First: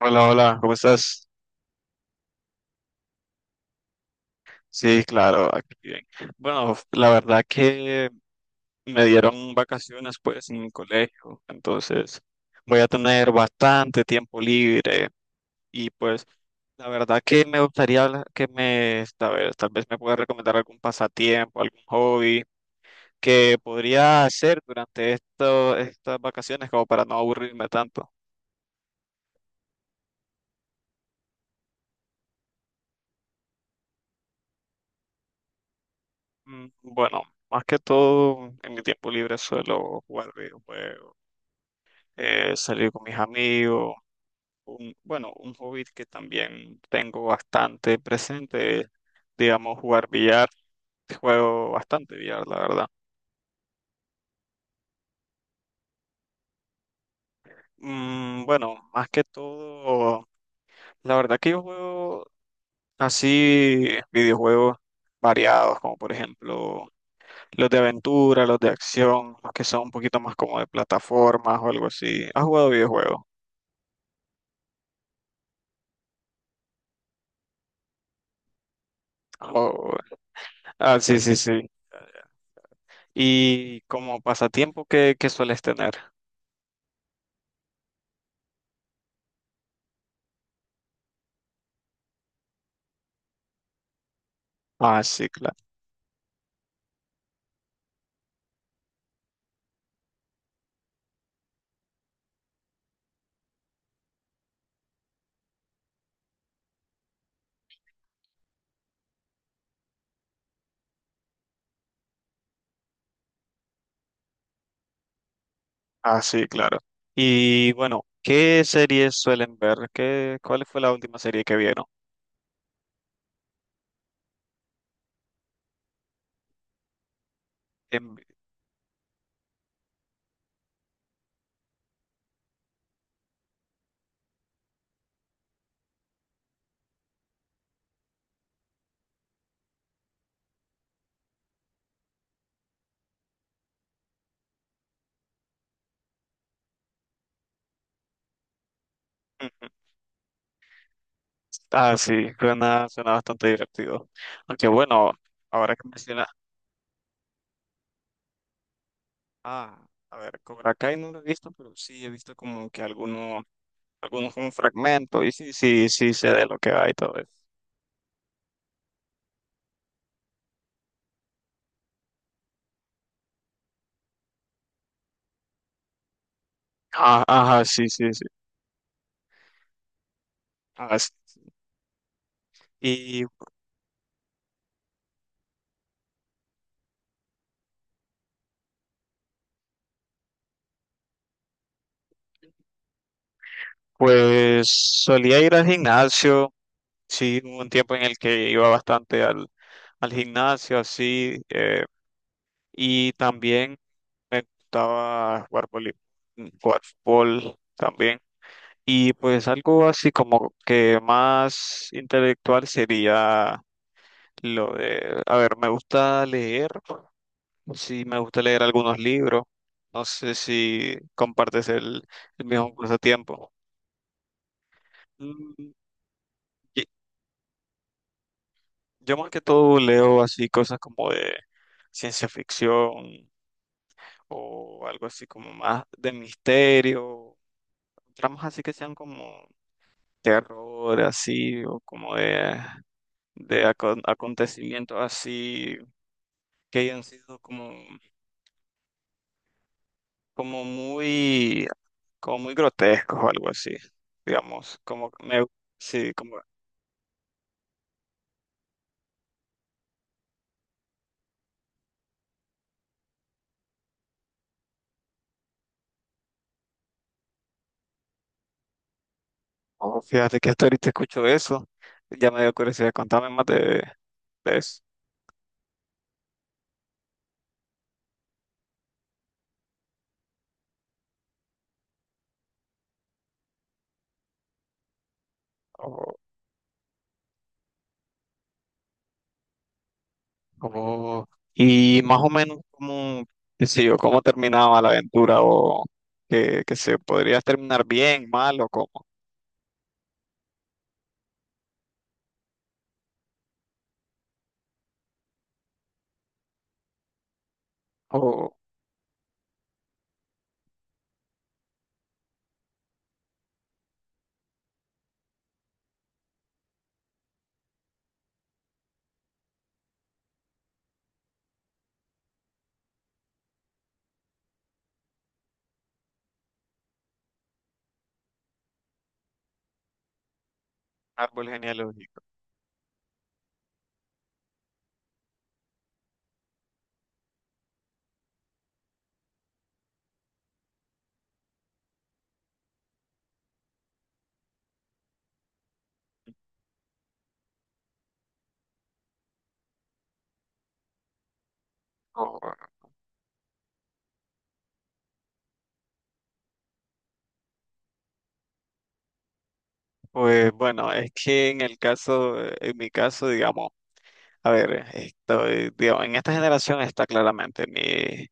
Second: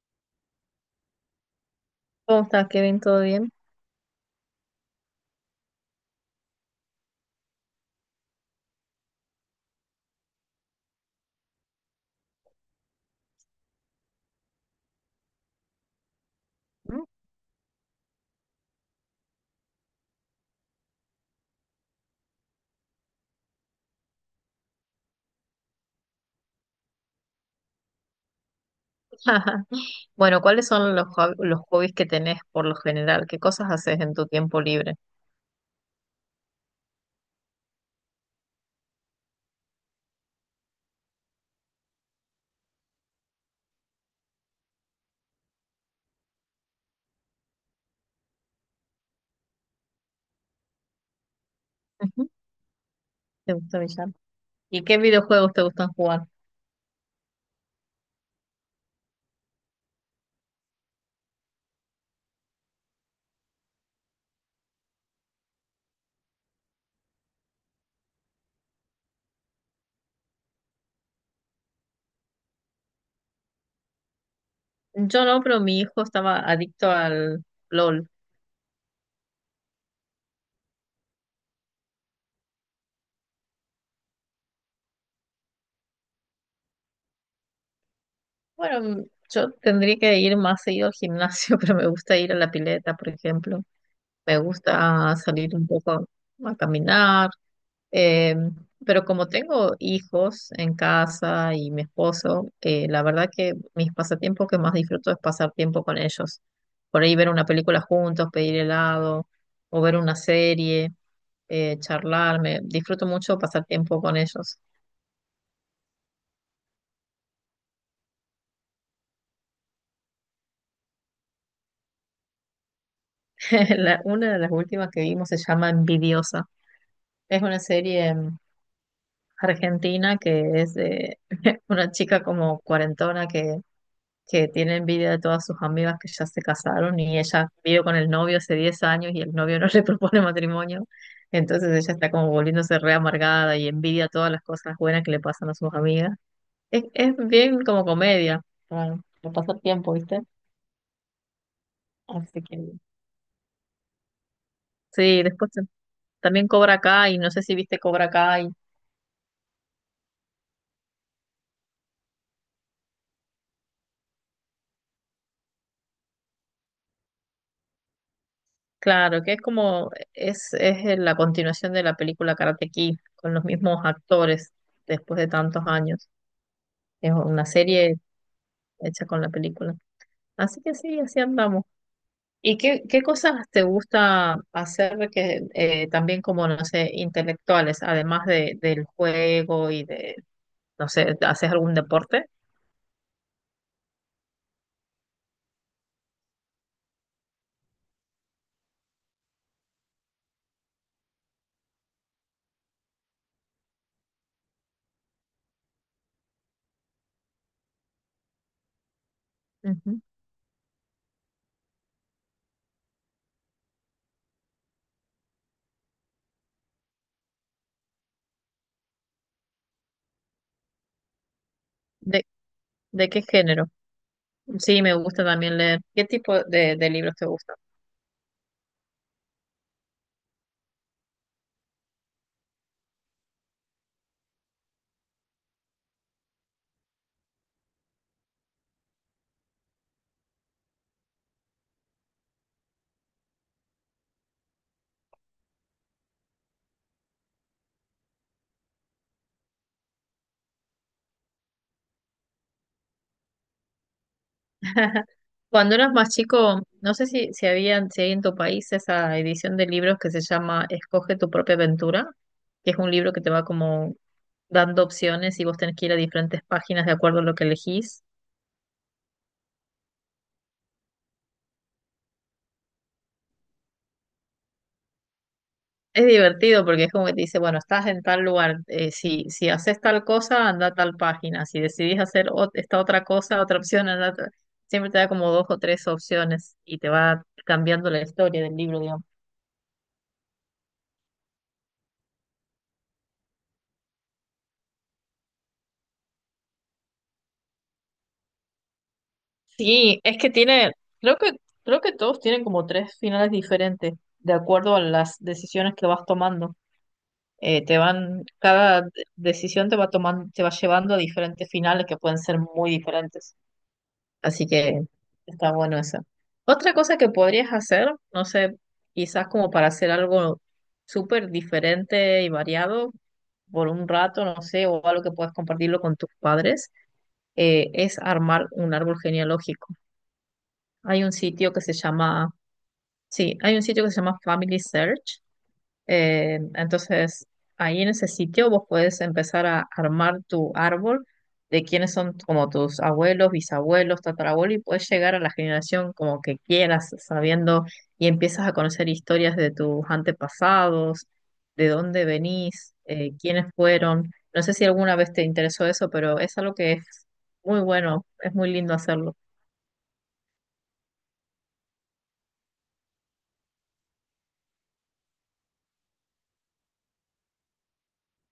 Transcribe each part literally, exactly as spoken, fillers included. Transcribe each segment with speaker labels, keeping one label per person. Speaker 1: Hola, hola, ¿cómo estás?
Speaker 2: ¿Cómo estás, Kevin? ¿Todo bien?
Speaker 1: Sí, claro, aquí bien. Bueno, la verdad que me dieron vacaciones pues en el colegio, entonces voy a tener bastante tiempo libre y pues la
Speaker 2: Mm.
Speaker 1: verdad que me gustaría la- que me, tal vez, tal vez me pueda recomendar algún pasatiempo, algún hobby que podría hacer durante esto, estas vacaciones como para no aburrirme tanto.
Speaker 2: Bueno, ¿cuáles son los, hob- los hobbies que tenés por lo general? ¿Qué cosas haces en tu tiempo libre?
Speaker 1: Mm, Bueno, más que todo en mi tiempo libre suelo jugar videojuegos eh, salir con mis amigos. Un- bueno, un hobby que también tengo bastante presente, digamos, jugar billar. Juego bastante
Speaker 2: Ujú.
Speaker 1: billar, la verdad.
Speaker 2: ¿Te gusta billar? ¿Y qué videojuegos te gustan jugar?
Speaker 1: Mm, bueno, más que todo, la verdad que yo juego así videojuegos variados, como por ejemplo los de aventura, los de acción, los que son un poquito más como de plataformas o algo así. ¿Has jugado videojuegos?
Speaker 2: Yo no, pero mi hijo estaba adicto al LOL.
Speaker 1: Oh, ah, sí, sí, sí. ¿Y como pasatiempo qué, qué sueles tener?
Speaker 2: Bueno, mm, yo tendría que ir más seguido al gimnasio, pero me gusta ir a la pileta, por ejemplo. Me
Speaker 1: Ah,
Speaker 2: gusta
Speaker 1: sí,
Speaker 2: salir
Speaker 1: claro.
Speaker 2: un poco a caminar. Eh, pero como tengo hijos en casa y mi esposo, eh, la verdad que mis pasatiempos que más disfruto es pasar tiempo con ellos. Por ahí ver una película juntos, pedir helado o ver una serie, eh, charlar. Me disfruto mucho pasar tiempo con ellos.
Speaker 1: Ah, sí, claro. Y bueno, ¿qué series suelen ver? ¿Qué, ¿cuál fue la última serie que vieron?
Speaker 2: La- una de las últimas que vimos se llama Envidiosa. Es una serie
Speaker 1: En-
Speaker 2: mm, argentina que es de una chica como cuarentona que que tiene envidia de todas sus amigas que ya se casaron y ella vive con el novio hace diez años y el novio no le propone matrimonio. Entonces ella está como volviéndose re amargada y envidia todas las cosas buenas que le pasan a sus amigas. Es, es bien como comedia, para, para pasar
Speaker 1: Ujú.
Speaker 2: tiempo, ¿viste?
Speaker 1: Ah, sí,
Speaker 2: Así que
Speaker 1: suena, suena bastante divertido. Aunque bueno,
Speaker 2: sí, después te-
Speaker 1: ahora que menciona,
Speaker 2: también Cobra Kai, no sé si viste Cobra Kai.
Speaker 1: ah, a ver, Cobra Kai no lo he visto, pero sí he visto como que algunos algunos como fragmentos y sí, sí, sí sé de lo que va y todo eso.
Speaker 2: Claro, que es como, es, es la continuación de la película Karate Kid, con los mismos actores después de tantos años. Es
Speaker 1: Ah,
Speaker 2: una
Speaker 1: ajá, sí,
Speaker 2: serie
Speaker 1: sí, sí.
Speaker 2: hecha con la película. Así que
Speaker 1: Ah,
Speaker 2: sí,
Speaker 1: sí.
Speaker 2: así
Speaker 1: Sí.
Speaker 2: andamos. ¿Y qué, qué
Speaker 1: Y
Speaker 2: cosas te gusta hacer que eh, también como, no sé, intelectuales, además de, del juego y de, no sé, ¿haces algún deporte?
Speaker 1: pues solía ir al gimnasio. Sí, hubo un tiempo en el que iba bastante al, al gimnasio, así, eh, y también me gustaba jugar voli- jugar fútbol también. Y pues algo
Speaker 2: Ujú.
Speaker 1: así como que más intelectual sería lo de, a ver, me gusta leer, sí, me gusta leer algunos libros, no sé si compartes el,
Speaker 2: ¿De,
Speaker 1: el mismo
Speaker 2: de qué
Speaker 1: pasatiempo.
Speaker 2: género? Sí, me gusta también
Speaker 1: Mm,
Speaker 2: leer. ¿Qué tipo de,
Speaker 1: y-
Speaker 2: de libros te gustan?
Speaker 1: Yo más que todo leo así cosas como de ciencia ficción, o algo así como más de misterio, tramos así que sean como terror, así, o como de, de aco- acontecimientos así que hayan sido como, como muy, como muy grotescos o algo así, digamos, como me,
Speaker 2: Cuando eras más
Speaker 1: sí, como,
Speaker 2: chico, no sé si, si había, si hay en tu país esa edición de libros que se llama Escoge tu propia aventura, que es un libro que te va como dando opciones y vos tenés que ir a diferentes páginas de acuerdo a lo que elegís.
Speaker 1: oh, fíjate que hasta ahorita escucho eso, ya me dio curiosidad, contame más de, de eso.
Speaker 2: Es divertido porque es como que te dice, bueno, estás en tal lugar, eh, si, si haces tal cosa, anda a tal página, si decidís hacer ot- esta otra cosa, otra opción, anda a otra. Siempre te da como dos o tres opciones y te va cambiando la historia del libro, digamos.
Speaker 1: Oh, y más o menos cómo, qué sé yo, cómo terminaba la aventura o que, que se podría terminar bien, mal o cómo,
Speaker 2: Sí, es que tiene, creo que, creo que todos tienen como tres finales diferentes, de acuerdo a las decisiones que vas tomando. Eh, te van,
Speaker 1: o
Speaker 2: cada de- decisión te va tomando, te va llevando a diferentes finales que pueden ser muy diferentes. Así que está bueno eso. Otra cosa que podrías hacer, no sé, quizás como para hacer algo súper diferente y variado por un rato, no sé, o algo que puedas compartirlo con tus padres, eh, es armar un árbol genealógico. Hay un
Speaker 1: árbol
Speaker 2: sitio que se
Speaker 1: genealógico.
Speaker 2: llama, sí, hay un sitio que se llama Family Search. Eh, entonces, ahí en ese sitio vos podés empezar a armar tu árbol de quiénes son como tus abuelos, bisabuelos, tatarabuelos, y puedes llegar a la generación como que quieras, sabiendo, y empiezas a conocer historias de tus antepasados, de dónde
Speaker 1: o-
Speaker 2: venís, eh, quiénes fueron. No sé si alguna vez te interesó eso, pero es algo que es muy bueno, es muy lindo hacerlo.
Speaker 1: pues bueno, es que en el caso, en mi caso, digamos, a ver, estoy, digamos, en esta generación está claramente mi,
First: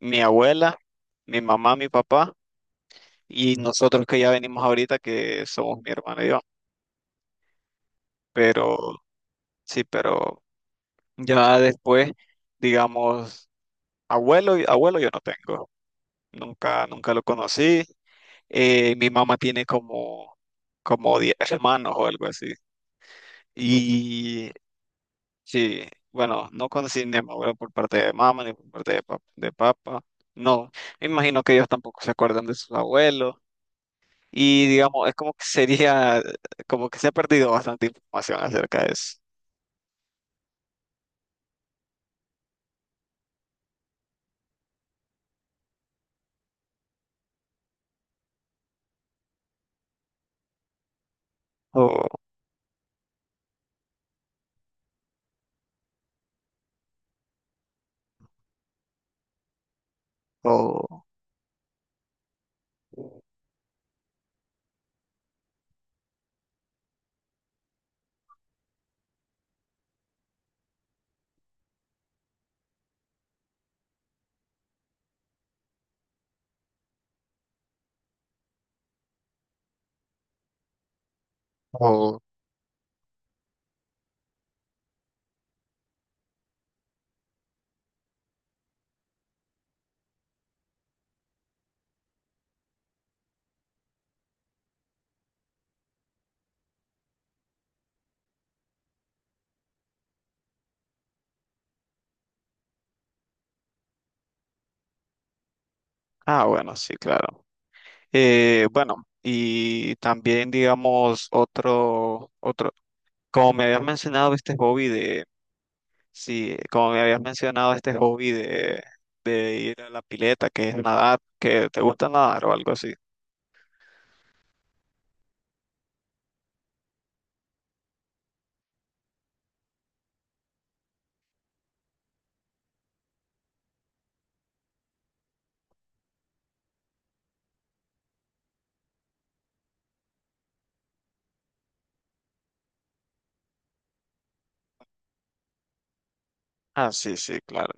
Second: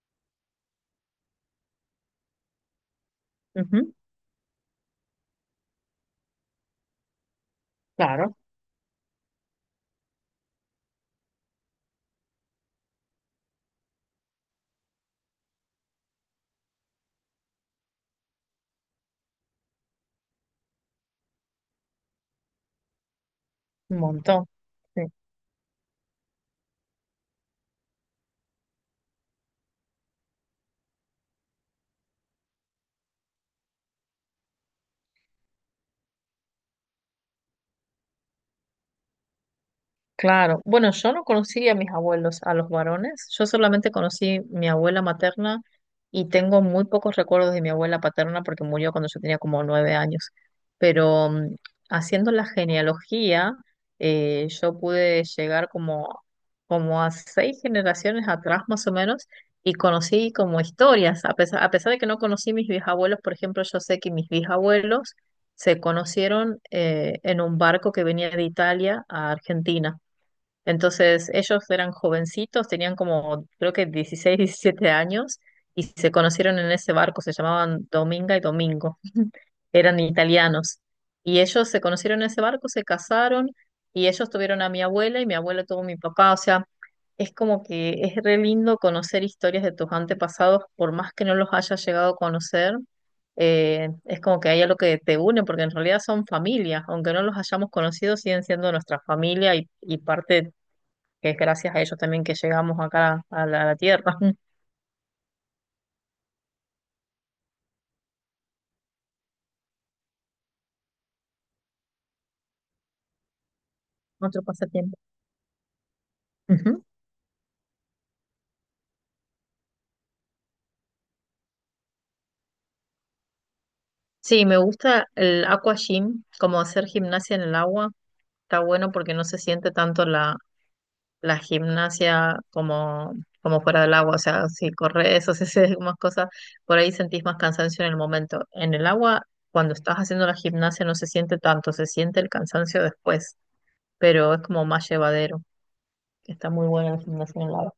Speaker 1: mi abuela, mi mamá, mi papá y
Speaker 2: Ujú,
Speaker 1: nosotros que ya venimos ahorita que somos mi hermano y yo,
Speaker 2: claro.
Speaker 1: pero sí, pero ya después digamos. Abuelo, y- abuelo yo no tengo. Nunca, nunca lo conocí. Eh, mi mamá tiene como, como diez hermanos o algo así.
Speaker 2: Un montón.
Speaker 1: Y
Speaker 2: Sí.
Speaker 1: sí, bueno, no conocí ni a mi abuelo por parte de mamá ni por parte de, pap- de papá. No, me imagino que ellos tampoco se acuerdan de sus abuelos. Y digamos, es como que sería, como que se ha perdido bastante información acerca de eso.
Speaker 2: Claro, bueno, yo no conocí a mis abuelos, a los varones, yo solamente conocí mi abuela materna y tengo muy pocos recuerdos de mi abuela paterna porque murió cuando yo tenía como nueve años. Pero mm,
Speaker 1: O,
Speaker 2: haciendo la genealogía, eh, yo pude llegar como, como a seis generaciones atrás más o menos y conocí como
Speaker 1: o,
Speaker 2: historias, a pesar, a pesar de que no conocí mis bisabuelos, por ejemplo, yo sé que mis bisabuelos se conocieron eh, en un barco que venía de Italia a Argentina. Entonces, ellos eran jovencitos, tenían como, creo que dieciséis, diecisiete años, y se conocieron en ese barco, se llamaban Dominga y Domingo, eran italianos. Y ellos se
Speaker 1: o-
Speaker 2: conocieron en ese barco, se casaron, y ellos tuvieron a mi abuela, y mi abuela tuvo a mi papá. O sea, es como que es re lindo conocer historias de tus antepasados, por más que no los hayas llegado a conocer. Eh, es como que hay algo que te une, porque en realidad son familias, aunque no los hayamos conocido, siguen siendo nuestra familia y, y parte que es gracias a ellos también que llegamos acá a la, a la tierra.
Speaker 1: ah, bueno, sí, claro. Eh, bueno, y también digamos otro, otro, como me habías mencionado
Speaker 2: Otro
Speaker 1: este hobby
Speaker 2: pasatiempo.
Speaker 1: de, sí,
Speaker 2: Ujú.
Speaker 1: como me habías mencionado este hobby de, de ir a la pileta, que es nadar, que te gusta nadar o algo así.
Speaker 2: Sí, me gusta el aqua gym, como hacer gimnasia en el agua. Está bueno porque no se siente tanto la, la gimnasia como, como fuera del agua. O sea, si corres o si haces más cosas, por ahí sentís más cansancio en el momento. En el agua, cuando estás haciendo la gimnasia, no se siente tanto, se siente el cansancio después, pero es como más llevadero. Está muy buena
Speaker 1: Ah,
Speaker 2: la
Speaker 1: sí, sí,
Speaker 2: gimnasia en el
Speaker 1: claro.
Speaker 2: agua.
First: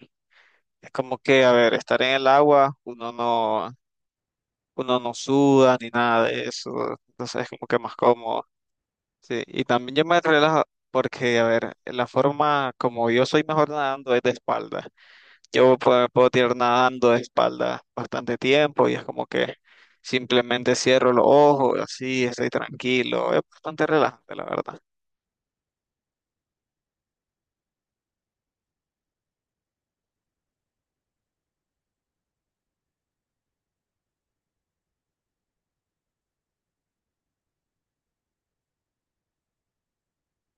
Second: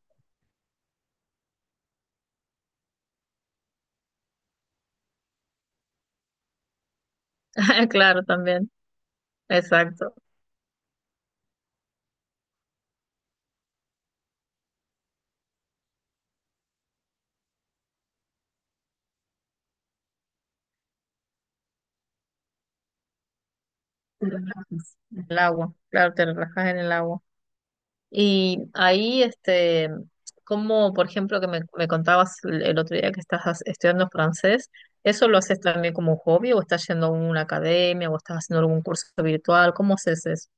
Speaker 1: Es como que, a ver, estar en el agua, uno no, uno no suda ni nada de eso, entonces es como que más
Speaker 2: Claro,
Speaker 1: cómodo.
Speaker 2: también.
Speaker 1: Sí, y también yo
Speaker 2: Exacto.
Speaker 1: me relajo porque, a ver, la forma como yo soy mejor nadando es de espalda. Yo puedo, puedo tirar nadando de espalda bastante tiempo y es como que simplemente cierro los ojos, así estoy tranquilo. Es bastante
Speaker 2: Te
Speaker 1: relajante, la verdad.
Speaker 2: relajas. En el agua, claro, te relajas en el agua. Y ahí, este, como por ejemplo que me, me contabas el el otro día que estás as- estudiando francés, ¿eso lo haces también como hobby o estás yendo a una academia o estás haciendo algún curso virtual? ¿Cómo haces eso?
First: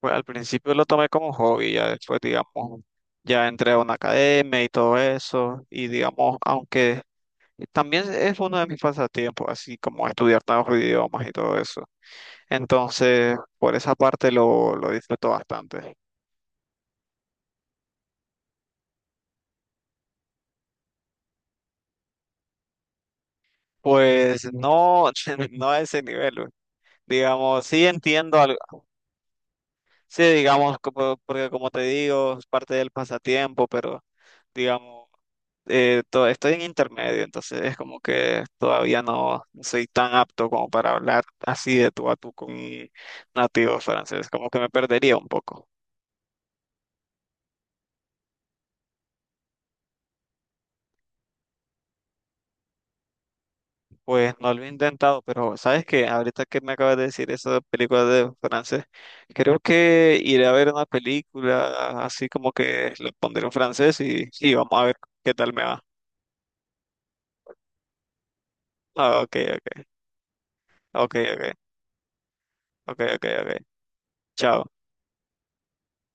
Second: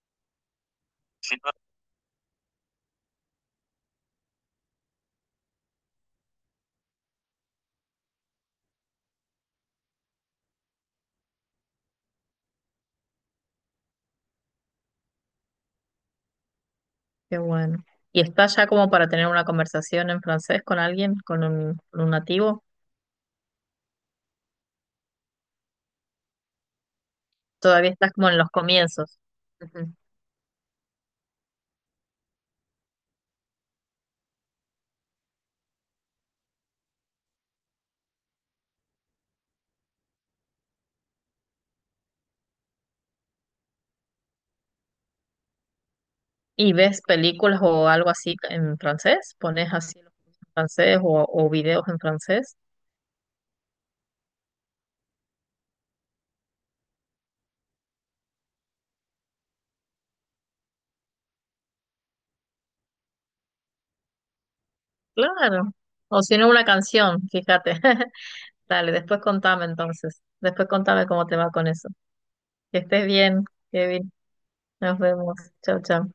Speaker 1: Pues al principio lo tomé como un hobby, ya después, digamos, ya entré a una academia y todo eso. Y digamos, aunque también es uno de mis pasatiempos, así como estudiar nuevos idiomas y todo eso. Entonces, por esa parte lo, lo disfruto bastante.
Speaker 2: Qué bueno. ¿Y estás ya como para tener una conversación en francés con alguien, con un, con un nativo?
Speaker 1: Pues no, no a ese nivel. Digamos, sí
Speaker 2: Todavía estás como
Speaker 1: entiendo.
Speaker 2: en los comienzos.
Speaker 1: Sí, digamos, como- porque como te digo, es parte del pasatiempo, pero digamos, eh, to- estoy en intermedio, entonces es como que todavía no no soy tan apto como para hablar así de tú a tú con un nativo francés, como que me perdería un poco.
Speaker 2: Y ves películas o algo así en francés, pones así los en francés o, o videos en francés,
Speaker 1: Pues no lo he intentado, pero sabes que ahorita que me acabas de decir eso de películas de francés, creo que iré a ver una película así como que le pondré un francés y, y vamos a ver qué tal me
Speaker 2: claro.
Speaker 1: va.
Speaker 2: O si no, una canción, fíjate. Dale,
Speaker 1: Ah,
Speaker 2: después
Speaker 1: ok,
Speaker 2: contame
Speaker 1: ok,
Speaker 2: entonces. Después contame
Speaker 1: ok,
Speaker 2: cómo te va
Speaker 1: ok.
Speaker 2: con eso. Que
Speaker 1: Ok,
Speaker 2: estés
Speaker 1: ok,
Speaker 2: bien,
Speaker 1: ok.
Speaker 2: Kevin.
Speaker 1: Chao.
Speaker 2: Nos vemos. Chao, chao.